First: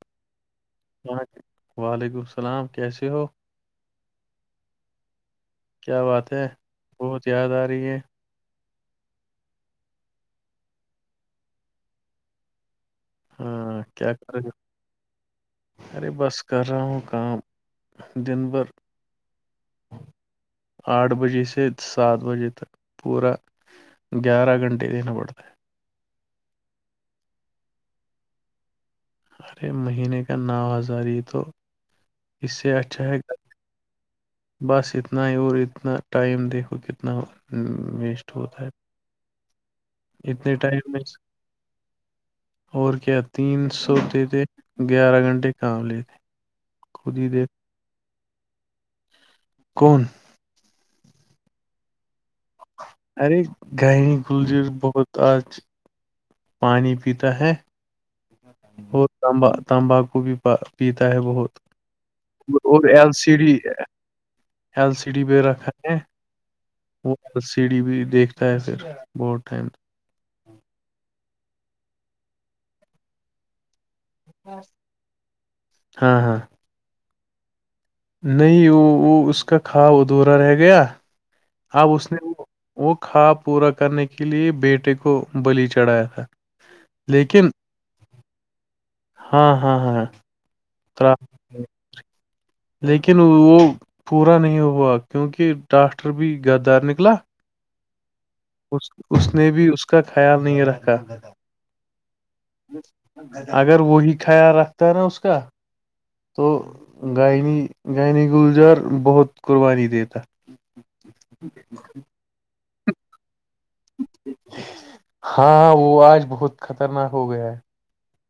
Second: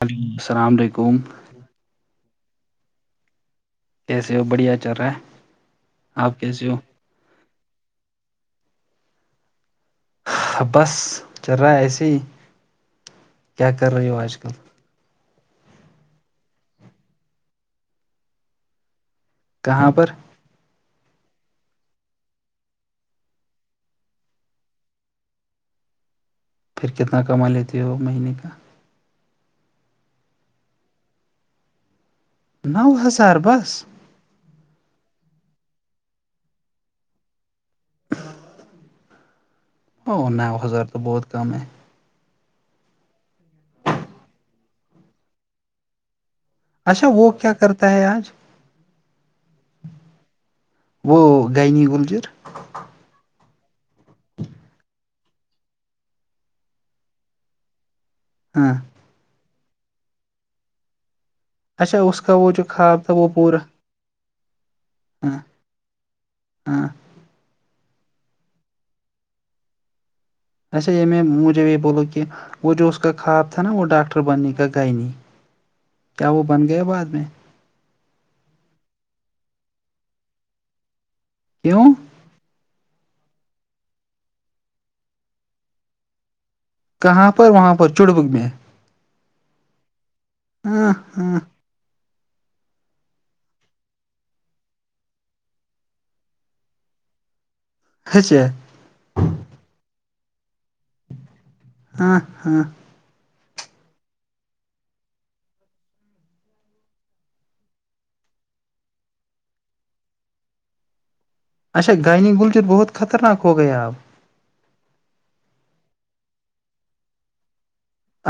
Hello السلام علیکم وعلیکم السلام کیسے ہو جسے وہ بڑھیا چر رہا ہے کیا بات آپ ہے کیسے بہت یاد آ رہی ہے بس چل رہا ہے ایسے ہی ہاں رہی کیا ہو کر آج رہ کل ارے بس کر رہا ہوں کا دن بھر کہاں پر آٹھ بجے سے سات بجے تک پورا گیارہ گھنٹے دین پڑتا ہے پھر کتنا کما لیتی ہو وہ مہینے کا ارے مہینے کا نو ہزار یہ تو اس سے نو اچھا ہے کہ ہزار بس بس اتنا ہی اور اتنا ٹائم دیکو کتنا ویسٹ ہوتا ہے نو اتنے ٹائم ہزار تو میں بہت کم ہے اور کیا تین سوتے تھے گیارہ گھنٹے کام لیتےے اچھا وہ کیا کرتا ہے آج کون وہ یننی گلجر ارے گاہنی گلجر بہت آج پانی پیتا ہے ہاں اور تانبا تمباکو بھی پیتا ہے بہت اچھا اس کا وہ جو اور خواب ایل تھا وہ سی ڈی پورا ایل سی ڈی ہاں بھیہ رکھا ہے ہاں وہ ایل سی ڈی بھی دیکھ پھر بہت ٹھنم ایسے یہ میں مجھے یہ بولوں کہ وہ جو اس کا خواب تھا نا وہ ڈاکٹر بننے کا گئے نہیں ہاں کیا ہاں وہ بن گیا بعد میں نہیں وہ وہ اس کا کھوا ادھورا رہ گیا کیوں اب اس نے وہ وہ کوااب پورا کرنے کے لیے بیٹے کو بلی چڑھایا تھا کہاں لیکن پر وہاں پر چڑبک میں ہاں ہاں ہاں ہاں ہاں [inaudible] لیکن وہ پورا نہیں ہوا کیونکہ ڈاکٹر بھی غدار نکلا خچے اس نے بھی اس کا خیال نہیں رکھا ہاں ہاں اگر وہی خیال رکھتا ہے نا اس کا تو گنی گائنی گلجار بہت قربانی دیتا اچھا گائنی گلجر بہت خطرناک ہو گئے آپ ہاں وہ آج بہت خطرناک ہو گیا ہے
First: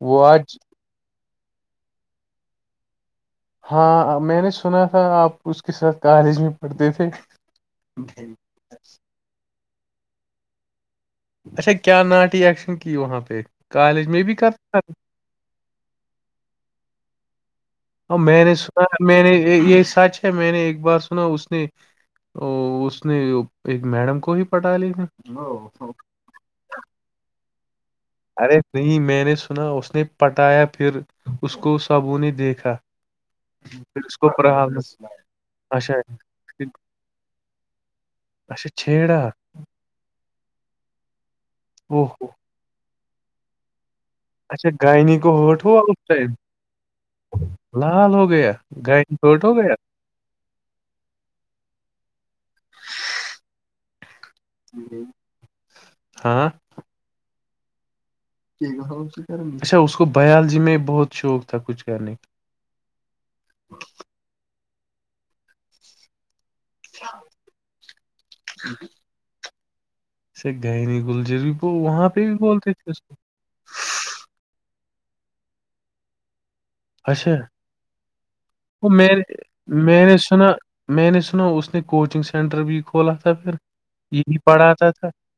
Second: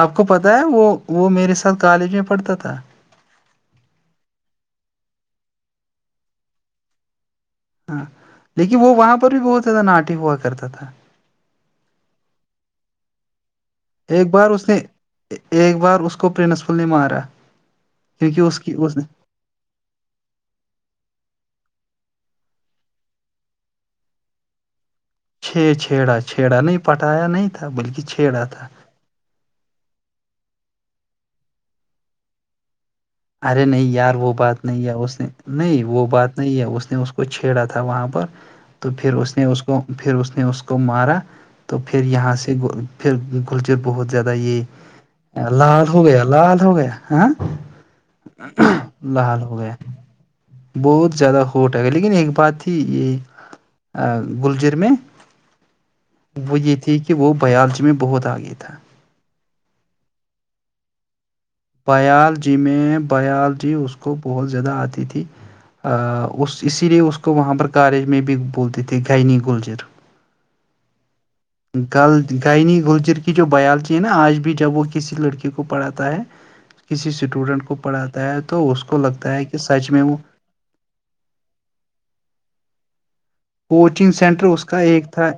آپ کو وہ پتہ آج ہے وہ وہ میرے ساتھ کالج میں پڑھتا تھا ہاں میں نے سنا تھا آپ اس کے ساتھ کالج میں پڑھتے تھے ہاں لیکن وہ وہاں پر بھی بہت زیادہ ناٹے ہوا کرتا تھا اچھا کیا ناٹی ایکشن کی وہاں پہ کالج میں ایک بھی بار کر اس نے ایک بار اس کو پرنسپل نے مارا کیونکہ میں نے اس کی سنا اس میں نے یہ سچ اچھا میں نے ایک بار سنا اس نے ا اس نے ایک میڈم کو ہی پٹا لی چھے تھی۔ چھیڑا چھیڑا نہیں پٹایا نہیں تھا بلکہ چھ ارے نہیں میں نے سنا اس نے پٹایا پھر اس کو سبوں نے دیکھا ارے نہیں پھر یار اس کو وہ بات پرہان نہیں ہے اس نے نہیں اچھا وہ بات نہیں ہے پھر- اس نے اس کو چھیڑا تھا وہاں پر اچھا تو پھر چھیڑا اس نے اس کو پھر اس نے اس کو مارا تو او پھر ہو یہاں سے پھر کلچر بہت زیادہ یہ اچھا گائنی کو ہرٹ ہوا لال اس ہو گیا ٹائم لال ہو گیا ہاں لال ہو گیا گائنی لاحال ہرٹ ہو گیا بہت زیادہ ہوٹ ہے گ لیکن ایک بات تھی یہ گلجیر میں ہاں وہ یہ تھی کہ وہ بایالوجی میں بہت آ گئی اچھا اس کو بیالوجی میں بہت شوق تھا کچھ کرنے کا بایالوجی میں بایالوجی اس کو بہت زیادہ آتی تھی اس اسی لیے اس کو وہاں پر کالج میں بھی بولتے تھے گنی گلجر اس گائنی گلجر بھی وہ گ وہاں پہ بھی بولتے گائنی تھے اس کو گلجر کی جو بایولوجی ہے نا آج بھی جب وہ کسی لڑکی کو پڑھاتا ہے کسی اچھا اسٹوڈنٹ کو پڑھاتا ہے تو اس وہ کو میں لگتا ہے کہ سچ میں وہ نے سنا میں نے سنا اس نے کوچنگ سینٹر بھی کھولا تھا پھر کوچنگ یہی سینٹر اس کا پڑھاتا ایک تھا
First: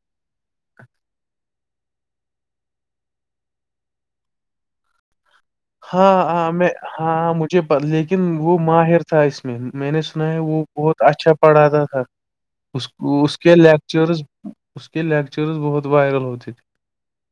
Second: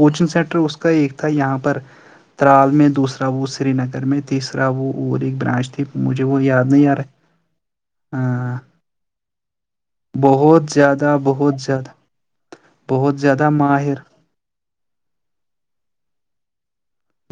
کوچنگ سینٹر اس کا ایک تھا یہاں پر ترال میں دوسرا وہ سری نگر میں تیسرا وہ اور ایک برانچ تھی ہاں مجھے وہ ہاں یاد میں نہیں آ رہا ہاں مجھے لیکن وہ ہاں ماہر تھا اس میں میں نے سنا ہے وہ بہت زیادہ اچھا بہت پڑھاتا زیادہ تھا اس بہت اس زیادہ کے ماہر لیکچرز اس کے لیکچرز بہت وائرل ہوتے تھے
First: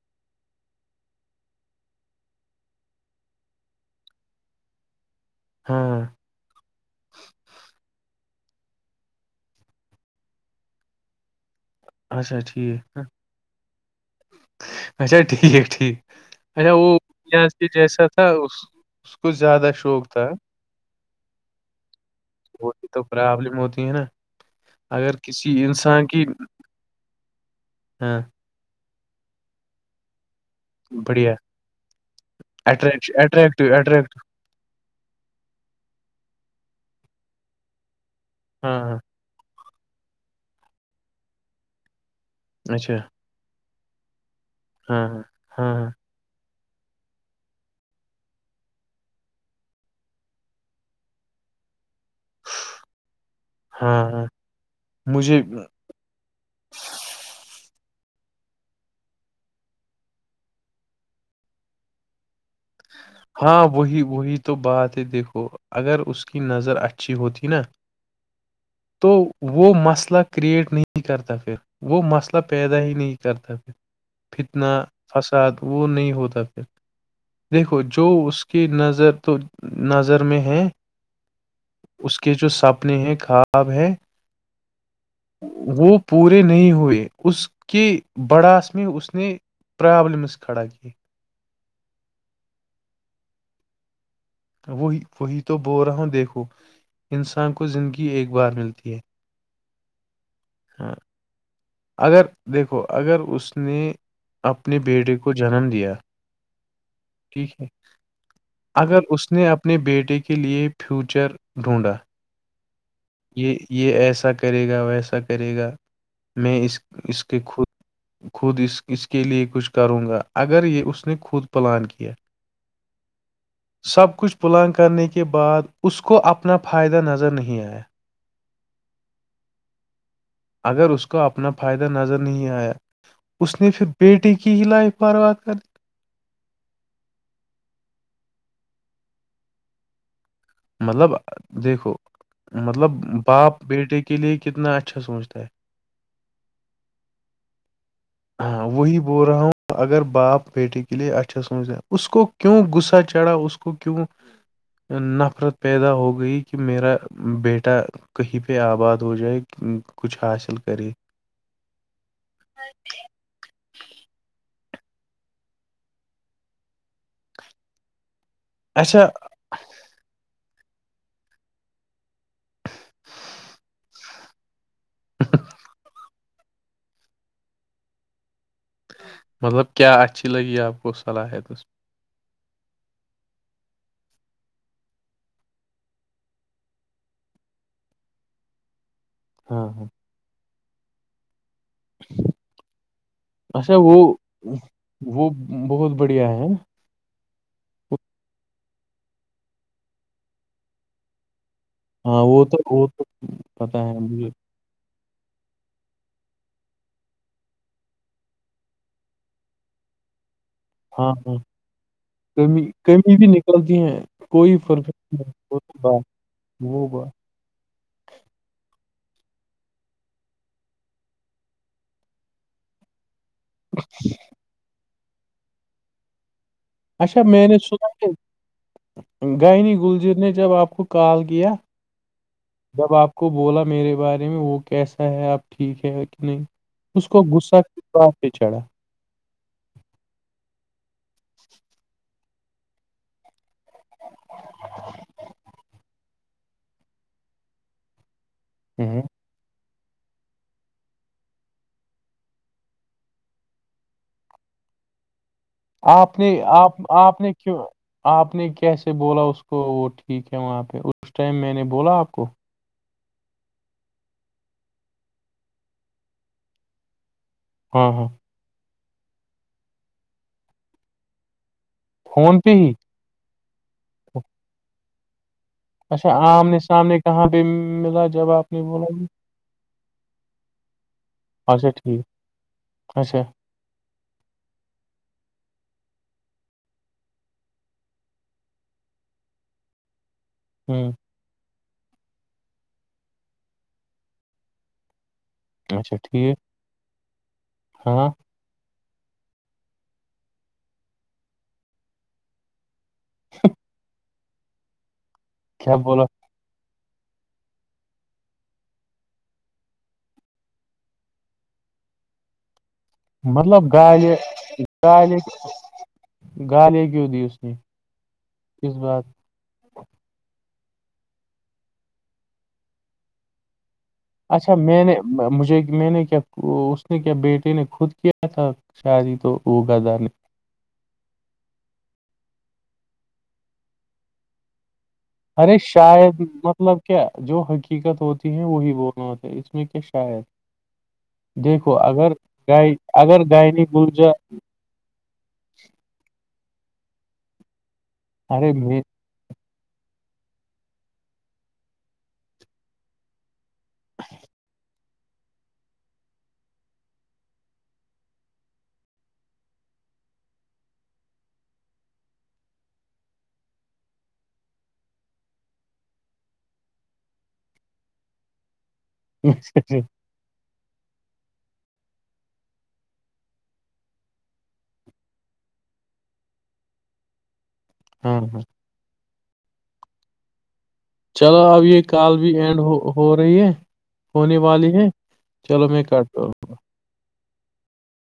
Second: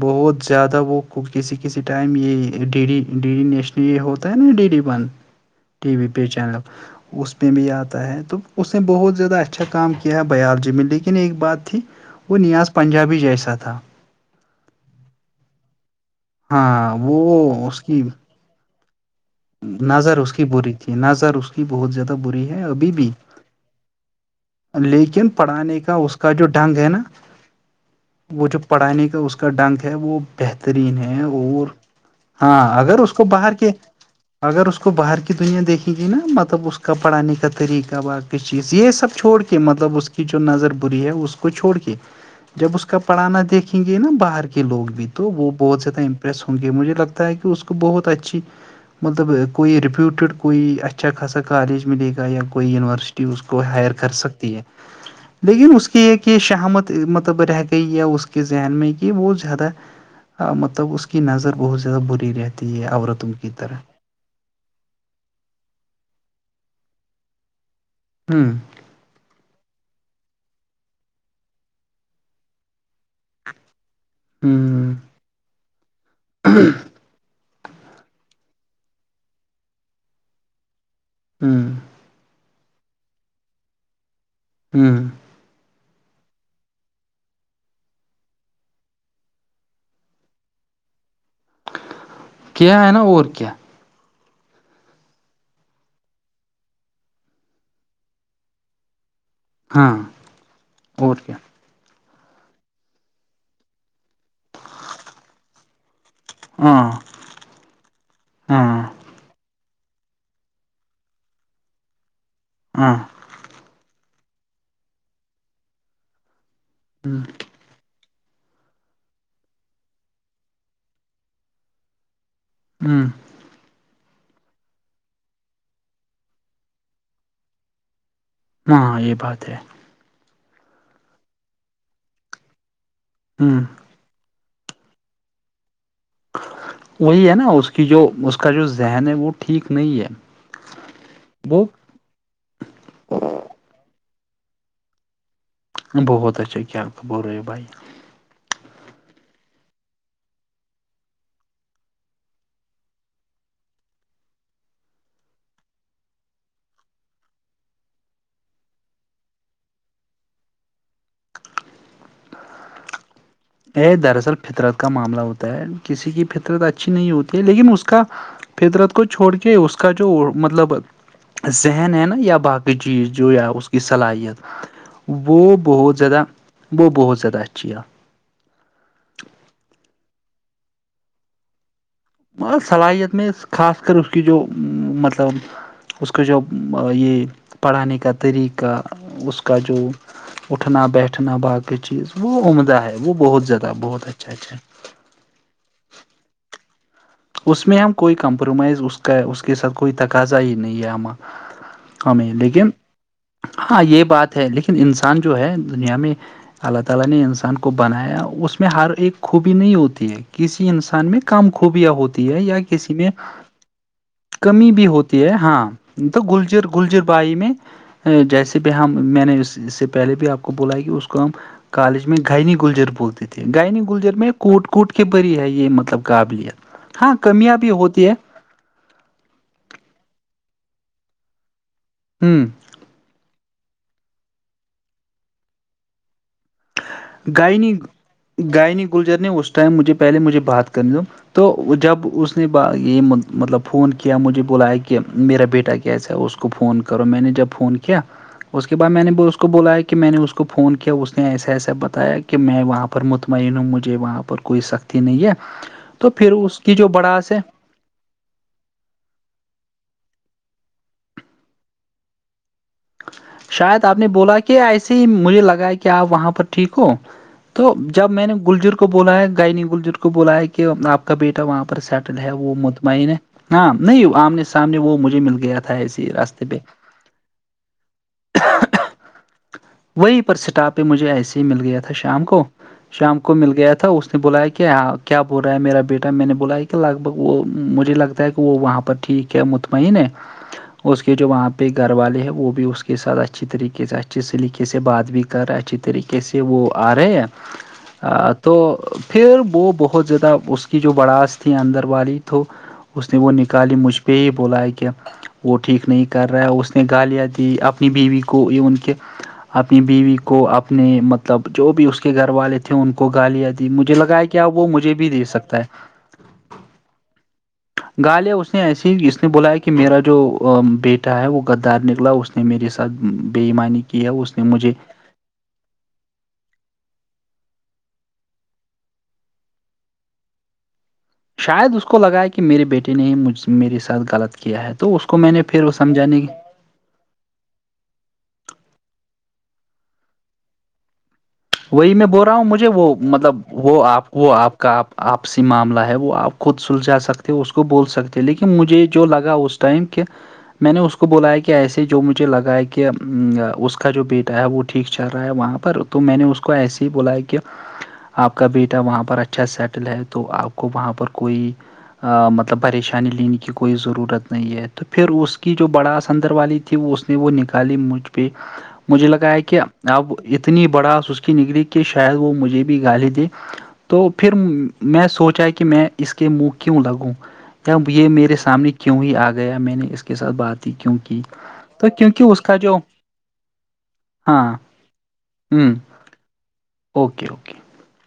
بہت زیادہ وہ کسی کسی ٹائم یہ ڈی ڈیری نیشن ہو ہے نا ڈی ڈی ون تھے ٹی ہاں وی پہ چینل اس میں بھی آتا ہے تو اس نے بہت زیادہ اچھا کام کیا ہے بالوجی میں لیکن ایک بات تھی وہ اچھا نیاز ٹھیک پنجابی جیسا تھا اچھا ٹھیک ٹھیک اچا وہ ہاں جیسا اس کی تھا تھا اس کو زیادہ شوق نظر تھا اس کی بری تھی نظر اس کی بہت زیادہ بری ہے ہوتی ابھی تو بھی پرابلم ہوتی ک ن نہ لیکن پڑھانے کا اس کا جو ڈھنگ ہے نا ہاں وہ جو پڑھانے کا اس کا ڈنگ ہے وہ بہترین ہے بڑھیا اور ہاں اگر اٹریکٹ اس کو باہر اٹریکٹو کے اٹریکٹو اگر اس کو باہر کی دنیا دیکھیں گی نا مطلب اس کا پڑھانے کا طریقہ باق چیز ہاں یہ ہاں سب چھوڑ کے مطلب اس کی جو نظر بری ہے اس کو چھوڑ کے جب اس اچھا کا پڑھانا دیکھیں گے نا باہر کے لوگ بھی ہاں ہاں تو وہ بہت ہاں زیادہ پریس ہوں گے مجھے لگتا ہے کہ اس کو بہت اچھی مطلب کوئی رپوٹڈ کوئی اچھا کاسا کالج ملے گا یا کوئی یونیورسٹی اس کو ہائر ہاں کر ہاں سکتی ہے مجھے لیکن اس کے کی ایک یہ شہمت مطلب رہ گئی ہے اس کے ذہن میں کہ وہ زیادہ مطلب اس کی نظر بہت زیادہ بری رہتی ہے عورت ہاں وہی وہی تو بات ہے دیکھو اگر اس کی نظر اچھی ہوتی نا ہوں تو وہ مسئلہ کریئٹ نہیں کرتا پھر وہ مسئلہ پیدا ہی نہیں کرتا پھر فتنا ہ فساد وہ نہیں ہوتا پھر دیکھو جو اس کی نظر تو نظر میں ہے ہاں اس کے جو سپنے ہیں خواب ہے ہوں وہ پورے نہیں ہوئے اس کے بڑاس میں اس نے پررابلمس کھا ک کی کہ آئے نا اور کیا وہی وہی تو بول رہا ہوں دیکھو انسان کو زندگی ایک بار ملتی ہے ہاں ہاں اور کیا اگر دیکھو اگر اس نے اپنے بیٹے کو جنم دیا ہاں ٹھیک ہے ہاں اگر اس نے اپنے بیٹے کے لیے فیوچر ڈھونڈا ہاں یہ یہ ایسا کرے گا ویسا کرے گا میں اس اس کے خود خود اس اس کے لیے کچھ کروں گا اگر یہ اس نے خود پلان کیا ہاں سب کچھ پلانگ کرنے کے بعد اس کو اپنا فائدہ نظر نہیں آیا ہاںاں یہ بات ہے اگر اس کو اپنا فائدہ نظر نہیں آیا ہ اس نے پھر پیٹٹی کی لائف پرو بات کر وہی ہے نا اس کی جو اس کا جو ذہن ہے وہ ٹھیک نہیں ہے مطلب وہ دیکھو مطلب باپ بیٹے کے لیے کتنا اچھا سوچتا ہے بہتچا اک تو بور رہوے بھائی ہاں وہی بول رہا ہوں اگر باپ بیٹے کے لیے اچھا سمچ جائے اس کو کیوں غصہ چڑھا اس کو کیوں نفرت پیدا ہو گئی کہ میرا بیٹا کہیں پہ آباد ہو جائے کچھ حاصل کرے اے یہ دراصل فطرت کا معاملہ ہوتا ہے کسی کی فطرت اچھی نہیں ہوتی ہے لیکن اس کا فطرت کو اچھا چھوڑ کے اس کا جو مطلب ذہن ہے نا یا باقی چیز جو یا اس کی صلاحیت وہ بہت زیادہ وہ بہت زیادہ اچھی ہے مطلب کیا اچھی لگی آپ کو صلاحیتس میں صلاحیت میں خاص کر اس کی جو مطلب اس کو جو یہ پڑھانے کا طریقہ اس کا ہاں جو ہاں اٹھنا بیٹھنا باقی چیز وہ عمدہ ہے وہ بہت زیادہ اچھا بہت وہ اچھا اچھا وہ بہت بڑھیا ہے اس میں ہم کوئی کمپرومائز اس کا اس کے ساتھ کوئی تقاضا ہی نہیں ہے ہمار ہاں ہمیں وہ تو لیکن وہ تو پتا ہاں یہ مجھے بات ہے لیکن انسان جو ہے دنیا میں اللہ تعالی نے انسان کو بنایا اس میں ہر ایک خوبی نہیں ہوتی ہے کسی انسان ہاں میں ہاں کام ک خوبیاں ہوتی ہے یا کمی کسی میں کمی بھی نکلتی ہیں کوئی کمی بھی پرفیکٹ ہوتی ہے نہیں وہ ہاں بات تو گلجر وہ گلجر بات بائی میں جیسے بھی ہم میں نے اس اس سے پہلے بھی آپ کو بولا ہے کہ اس کام کالج میں گھنی گلجر بولتی تھھی گائنی گلجر میں کوٹ کوٹ کے بری ہے یہ مطلب قابلیت ہاں اچھا میں کمیاں نے بھی سنا ہوتی کہ ہے گائنی گلجیت نے جب آپ کو کال کیا ہوں جب آپ کو بولا میرے بارے میں وہ کیسا ہے آپ ٹھیک ہے کہ نہیں اس کو غصہ پ چڑھا گ جرنی اس ٹائم مجھے پہل مجھے بات کرنی دو تو جب اس اس نے یہ مطلب فون کیا مجھے بلایا کہ میرا بیٹا کیسا ہے اس کو فون کرو میں نے جب فون کیا کیا اس کے بعد ہوں میں نے اس کو بولایا کہ میں نے اس کو فون کیا اس نے ایسا ایسا بتا تا کہ میں وہاں پر مطمئن ہوں مجھے وہاں پر کوئی سخت نہیں ہے تو آپ نے پھر اس کی جو آپ آپ بڑاس نے ہے کیوں آپ نے کیسے بولا اس کو وہ ٹھیک ہے وہاں پہ اس ٹائم میں نے بولا آپ کو شاید آپ نے بولا کہ ایسے ہی مجھے لگا ہے کہ آپ وہاں پر ٹھیک ہو تو ہاں ہاں جب میں نے گلجر کو بولا ہے گائنی گلجر کو بولا ہے کہ آپ کا بیٹا وہاں پر سیٹل ہے فون پہ وہ ہی مطمئن ہے ہاں نہیں آمنے سامنے وہ مجھے مل گیا تھا ایسے اچھا راستے پہ آمنے سامنے کہاں پہ ملا جب آپ نے بولا وہی پر سٹاپ مجھے ایسے ہی مل اچھا گیا تھا ٹھیک شام کو شام اچھا کو مل گیا تھا اس نے بلایا کہ کیا کیا بول رہا ہے میرا بیٹا میں نے بولا ہے کہ لگ بھ وہ مجھے لگتا ہے کہ وہاں پر ٹھیک کیا مطمئن ہے ہوں اس کے جو وہاں پہ گھر والے ہیں وہ بھی اس کے ساتھ اچھی طریقے سے اچھے سے طقے سے بات بھی کر رہا اچھی اچھا طریقے ٹھیک سے وہ آ رہے ہیں ہاں تو پھر وہ بہت زیادہ اس کی جو بڑاشت تھی اندر والی تو اس نے وہ نکالی مجھ پہ ہی بولایا کہ وہ کیا ٹھیک بولا نہیں کر رہا اس نے گالیاں دی اپنی بیوی کو یہ ان کے اپنی بیوی کو اپنے مطلب جو بھی اس کے گھر والے تھے ان کو گالیاں دی مطلب مجھے گالے لگا ہے کیا وہ مجھے بھی گالے دے سکتا ہے گالیاں کیوں دی اس نے گالیا اس نے ایسی جس نے بلایا کہ کہ میرا جو بیٹا ہے وہ غدار نکلا اس نے میرے ساتھ بےئیمانی اچھا میں نے مجھے میں نے کیا اس نے کیا بیٹے نے خود کیا تھا شاہ ہی تو ہو گد نہیں شاید اس کو لگا ہے کہ میرے بیٹے نے ہی مجھ میرے ساتھ غلط کیا ہے تو اس کو میں نے ارے پھر وہ شاید سمجھانے کی مطلب کیا جو حقیقت ہوتی ہے وہی بولنا ہوتا ہے اس میں کیا شاید دیکھو وہی میں اگر بول رہا ہوں مجھے گائے وہ اگر مطلب گائنی وہ آپ گلجا وہ آپ کا آپ آپسی معاملہ ہے وہ آپ خود سلجھا سکتے ہو اس کو بول سکتے ہو ارے لیکن میں مجھے جوو لگا اس ائم کہہ [unintelligible] میں نے اس کو بلایا کہ ایسے جو مجھے لگا ہے کہ اس کا جو بیٹا ہے وہ ٹھیک چل رہا ہے وہاں پر تو میں نے اس کو ایسے ہی بولایا کہ آپ کا بیٹا وہاں پر اچھا سیٹل ہے تو آپ کو وہاں پر کوئی مطلب پریشانی لینے کی کوئی ضرورت نہیں ہے تو پھر اس کی جو بڑاث اندر والی وہ اس نے وہ نکالی مجھ پہ مجھے لگایا کہ اب اتنی بڑاس اس کی نگری کہ شاید وہ مجھے بھی گالی دے تو پھر میں سوچا کہ میں اس کے منہ کیوں لگوں جب یہ ہاں میرے ہاں سامنے کیوں ہی آ گیا میں نے اس کے ساتھ بات کی کیوں کی چلو اب یہ تو کال کیونکہ بھی اس کا اینڈ جو ہو رہی ہے ہونے ہاں والی ہیں ہ چلو میں کرتا ہوں اوکے اوکے